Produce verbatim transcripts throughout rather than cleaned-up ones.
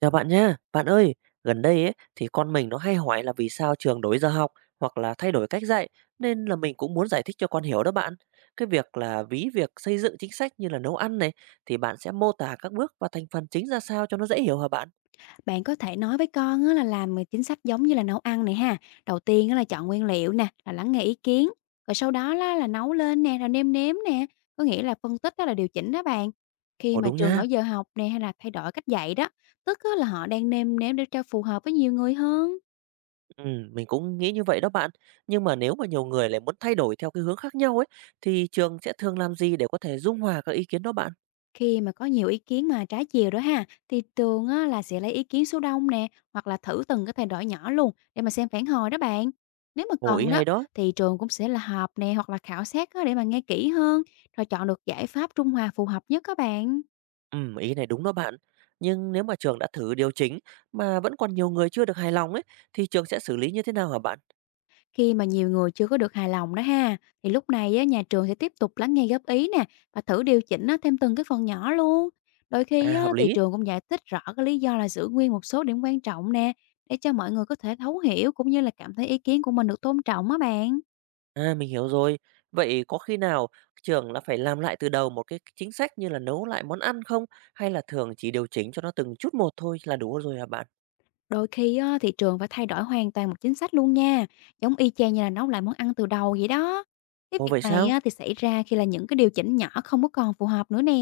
Chào bạn nhá. Bạn ơi, gần đây ấy thì con mình nó hay hỏi là vì sao trường đổi giờ học hoặc là thay đổi cách dạy, nên là mình cũng muốn giải thích cho con hiểu đó bạn. Cái việc là ví việc xây dựng chính sách như là nấu ăn này, thì bạn sẽ mô tả các bước và thành phần chính ra sao cho nó dễ hiểu hả bạn? Bạn có thể nói với con á là làm chính sách giống như là nấu ăn này ha. Đầu tiên á là chọn nguyên liệu nè, là lắng nghe ý kiến. Rồi sau đó là, là nấu lên nè, rồi nêm nếm nè. Có nghĩa là phân tích đó là điều chỉnh đó bạn. Khi Ồ mà đúng trường nha. đổi giờ học nè hay là thay đổi cách dạy đó, tức á là họ đang nêm nếm để cho phù hợp với nhiều người hơn. Ừ, mình cũng nghĩ như vậy đó bạn. Nhưng mà nếu mà nhiều người lại muốn thay đổi theo cái hướng khác nhau ấy, thì trường sẽ thường làm gì để có thể dung hòa các ý kiến đó bạn? Khi mà có nhiều ý kiến mà trái chiều đó ha, thì thường á, là sẽ lấy ý kiến số đông nè, hoặc là thử từng cái thay đổi nhỏ luôn để mà xem phản hồi đó bạn. Nếu mà Ồ, ý cần hay đó, đó. thì trường cũng sẽ là họp nè hoặc là khảo sát á, để mà nghe kỹ hơn, rồi chọn được giải pháp trung hòa phù hợp nhất các bạn. Ừm, ý này đúng đó bạn. Nhưng nếu mà trường đã thử điều chỉnh mà vẫn còn nhiều người chưa được hài lòng ấy, thì trường sẽ xử lý như thế nào hả bạn? Khi mà nhiều người chưa có được hài lòng đó ha, thì lúc này á, nhà trường sẽ tiếp tục lắng nghe góp ý nè và thử điều chỉnh á, thêm từng cái phần nhỏ luôn. Đôi khi À, hợp á, thì lý. trường cũng giải thích rõ cái lý do là giữ nguyên một số điểm quan trọng nè để cho mọi người có thể thấu hiểu cũng như là cảm thấy ý kiến của mình được tôn trọng á bạn. À, mình hiểu rồi. Vậy có khi nào trường là phải làm lại từ đầu một cái chính sách như là nấu lại món ăn không? Hay là thường chỉ điều chỉnh cho nó từng chút một thôi là đủ rồi hả bạn? Đôi khi á, thì trường phải thay đổi hoàn toàn một chính sách luôn nha, giống y chang như là nấu lại món ăn từ đầu vậy đó. Cái Ồ, việc vậy này sao? á, thì xảy ra khi là những cái điều chỉnh nhỏ không có còn phù hợp nữa nè.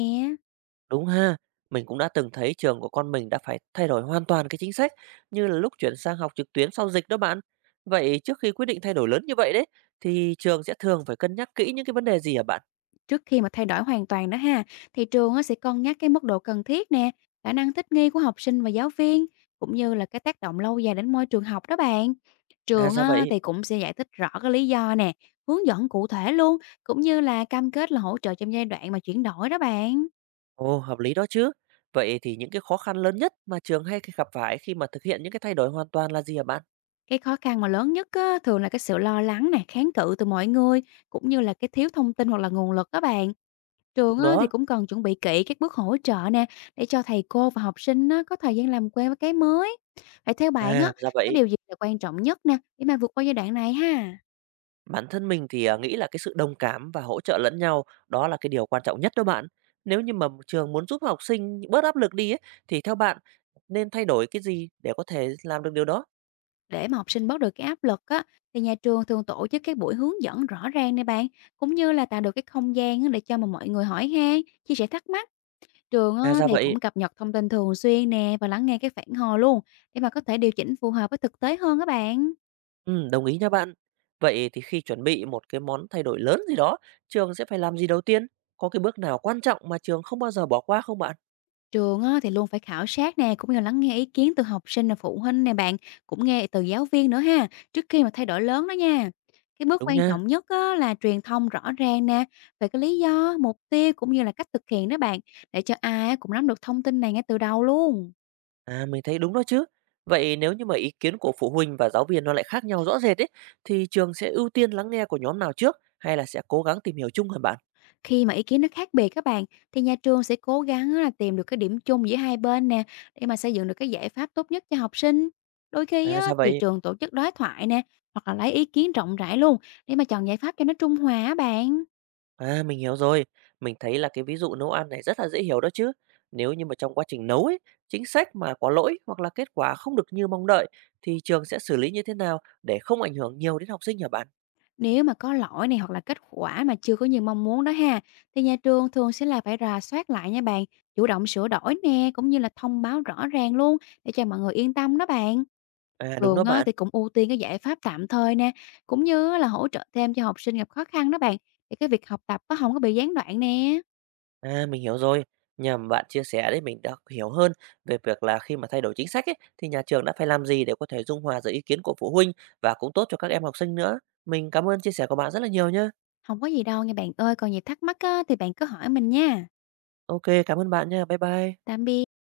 Đúng ha, mình cũng đã từng thấy trường của con mình đã phải thay đổi hoàn toàn cái chính sách như là lúc chuyển sang học trực tuyến sau dịch đó bạn. Vậy trước khi quyết định thay đổi lớn như vậy đấy, thì trường sẽ thường phải cân nhắc kỹ những cái vấn đề gì hả bạn? Trước khi mà thay đổi hoàn toàn đó ha, thì trường á sẽ cân nhắc cái mức độ cần thiết nè, khả năng thích nghi của học sinh và giáo viên, cũng như là cái tác động lâu dài đến môi trường học đó bạn. À Trường ra á, vậy. thì cũng sẽ giải thích rõ cái lý do nè, hướng dẫn cụ thể luôn, cũng như là cam kết là hỗ trợ trong giai đoạn mà chuyển đổi đó bạn. Ồ, hợp lý đó chứ. Vậy thì những cái khó khăn lớn nhất mà trường hay gặp phải khi mà thực hiện những cái thay đổi hoàn toàn là gì hả bạn? Cái khó khăn mà lớn nhất á, thường là cái sự lo lắng nè, kháng cự từ mọi người, cũng như là cái thiếu thông tin hoặc là nguồn lực đó bạn. Trường Đúng á, thì đó. cũng cần chuẩn bị kỹ các bước hỗ trợ nè, để cho thầy cô và học sinh á, có thời gian làm quen với cái mới. Vậy theo bạn á, À, ra cái vậy. điều gì là quan trọng nhất nè, để mà vượt qua giai đoạn này ha? Bản thân mình thì, à, nghĩ là cái sự đồng cảm và hỗ trợ lẫn nhau đó là cái điều quan trọng nhất đó bạn. Nếu như mà trường muốn giúp học sinh bớt áp lực đi ấy, thì theo bạn nên thay đổi cái gì để có thể làm được điều đó? Để mà học sinh bớt được cái áp lực á, thì nhà trường thường tổ chức các buổi hướng dẫn rõ ràng nè bạn, cũng như là tạo được cái không gian á, để cho mà mọi người hỏi han, chia sẻ thắc mắc. Trường À, á, ra thì vậy. cũng cập nhật thông tin thường xuyên nè và lắng nghe cái phản hồi luôn, để mà có thể điều chỉnh phù hợp với thực tế hơn các bạn. Ừm, đồng ý nha bạn. Vậy thì khi chuẩn bị một cái món thay đổi lớn gì đó, trường sẽ phải làm gì đầu tiên? Có cái bước nào quan trọng mà trường không bao giờ bỏ qua không bạn? Trường á, thì luôn phải khảo sát nè, cũng như lắng nghe ý kiến từ học sinh và phụ huynh nè bạn, cũng nghe từ giáo viên nữa ha, trước khi mà thay đổi lớn đó nha. Cái bước Đúng quan nha. trọng nhất á, là truyền thông rõ ràng nè, về cái lý do, mục tiêu cũng như là cách thực hiện đó bạn, để cho ai á cũng nắm được thông tin này ngay từ đầu luôn. À, mình thấy đúng đó chứ. Vậy nếu như mà ý kiến của phụ huynh và giáo viên nó lại khác nhau rõ rệt ấy, thì trường sẽ ưu tiên lắng nghe của nhóm nào trước hay là sẽ cố gắng tìm hiểu chung hả bạn? Khi mà ý kiến nó khác biệt các bạn, thì nhà trường sẽ cố gắng á là tìm được cái điểm chung giữa hai bên nè, để mà xây dựng được cái giải pháp tốt nhất cho học sinh. Đôi khi À, á, ra thì vậy. trường tổ chức đối thoại nè, hoặc là lấy ý kiến rộng rãi luôn để mà chọn giải pháp cho nó trung hòa á bạn. À, mình hiểu rồi. Mình thấy là cái ví dụ nấu ăn này rất là dễ hiểu đó chứ. Nếu như mà trong quá trình nấu ấy, chính sách mà có lỗi hoặc là kết quả không được như mong đợi, thì trường sẽ xử lý như thế nào để không ảnh hưởng nhiều đến học sinh hả bạn? Nếu mà có lỗi này hoặc là kết quả mà chưa có như mong muốn đó ha, thì nhà trường thường sẽ là phải rà soát lại nha bạn, chủ động sửa đổi nè, cũng như là thông báo rõ ràng luôn để cho mọi người yên tâm đó bạn. À, đúng Trường đó á bạn. thì cũng ưu tiên cái giải pháp tạm thời nè, cũng như á là hỗ trợ thêm cho học sinh gặp khó khăn đó bạn, để cái việc học tập nó không có bị gián đoạn nè. À, mình hiểu rồi. Nhờ mà bạn chia sẻ đấy, mình đã hiểu hơn về việc là khi mà thay đổi chính sách ấy, thì nhà trường đã phải làm gì để có thể dung hòa giữa ý kiến của phụ huynh và cũng tốt cho các em học sinh nữa. Mình cảm ơn chia sẻ của bạn rất là nhiều nhá. Không có gì đâu nha bạn ơi, còn gì thắc mắc á thì bạn cứ hỏi mình nha. Ok, cảm ơn bạn nha. Bye bye. Tạm biệt.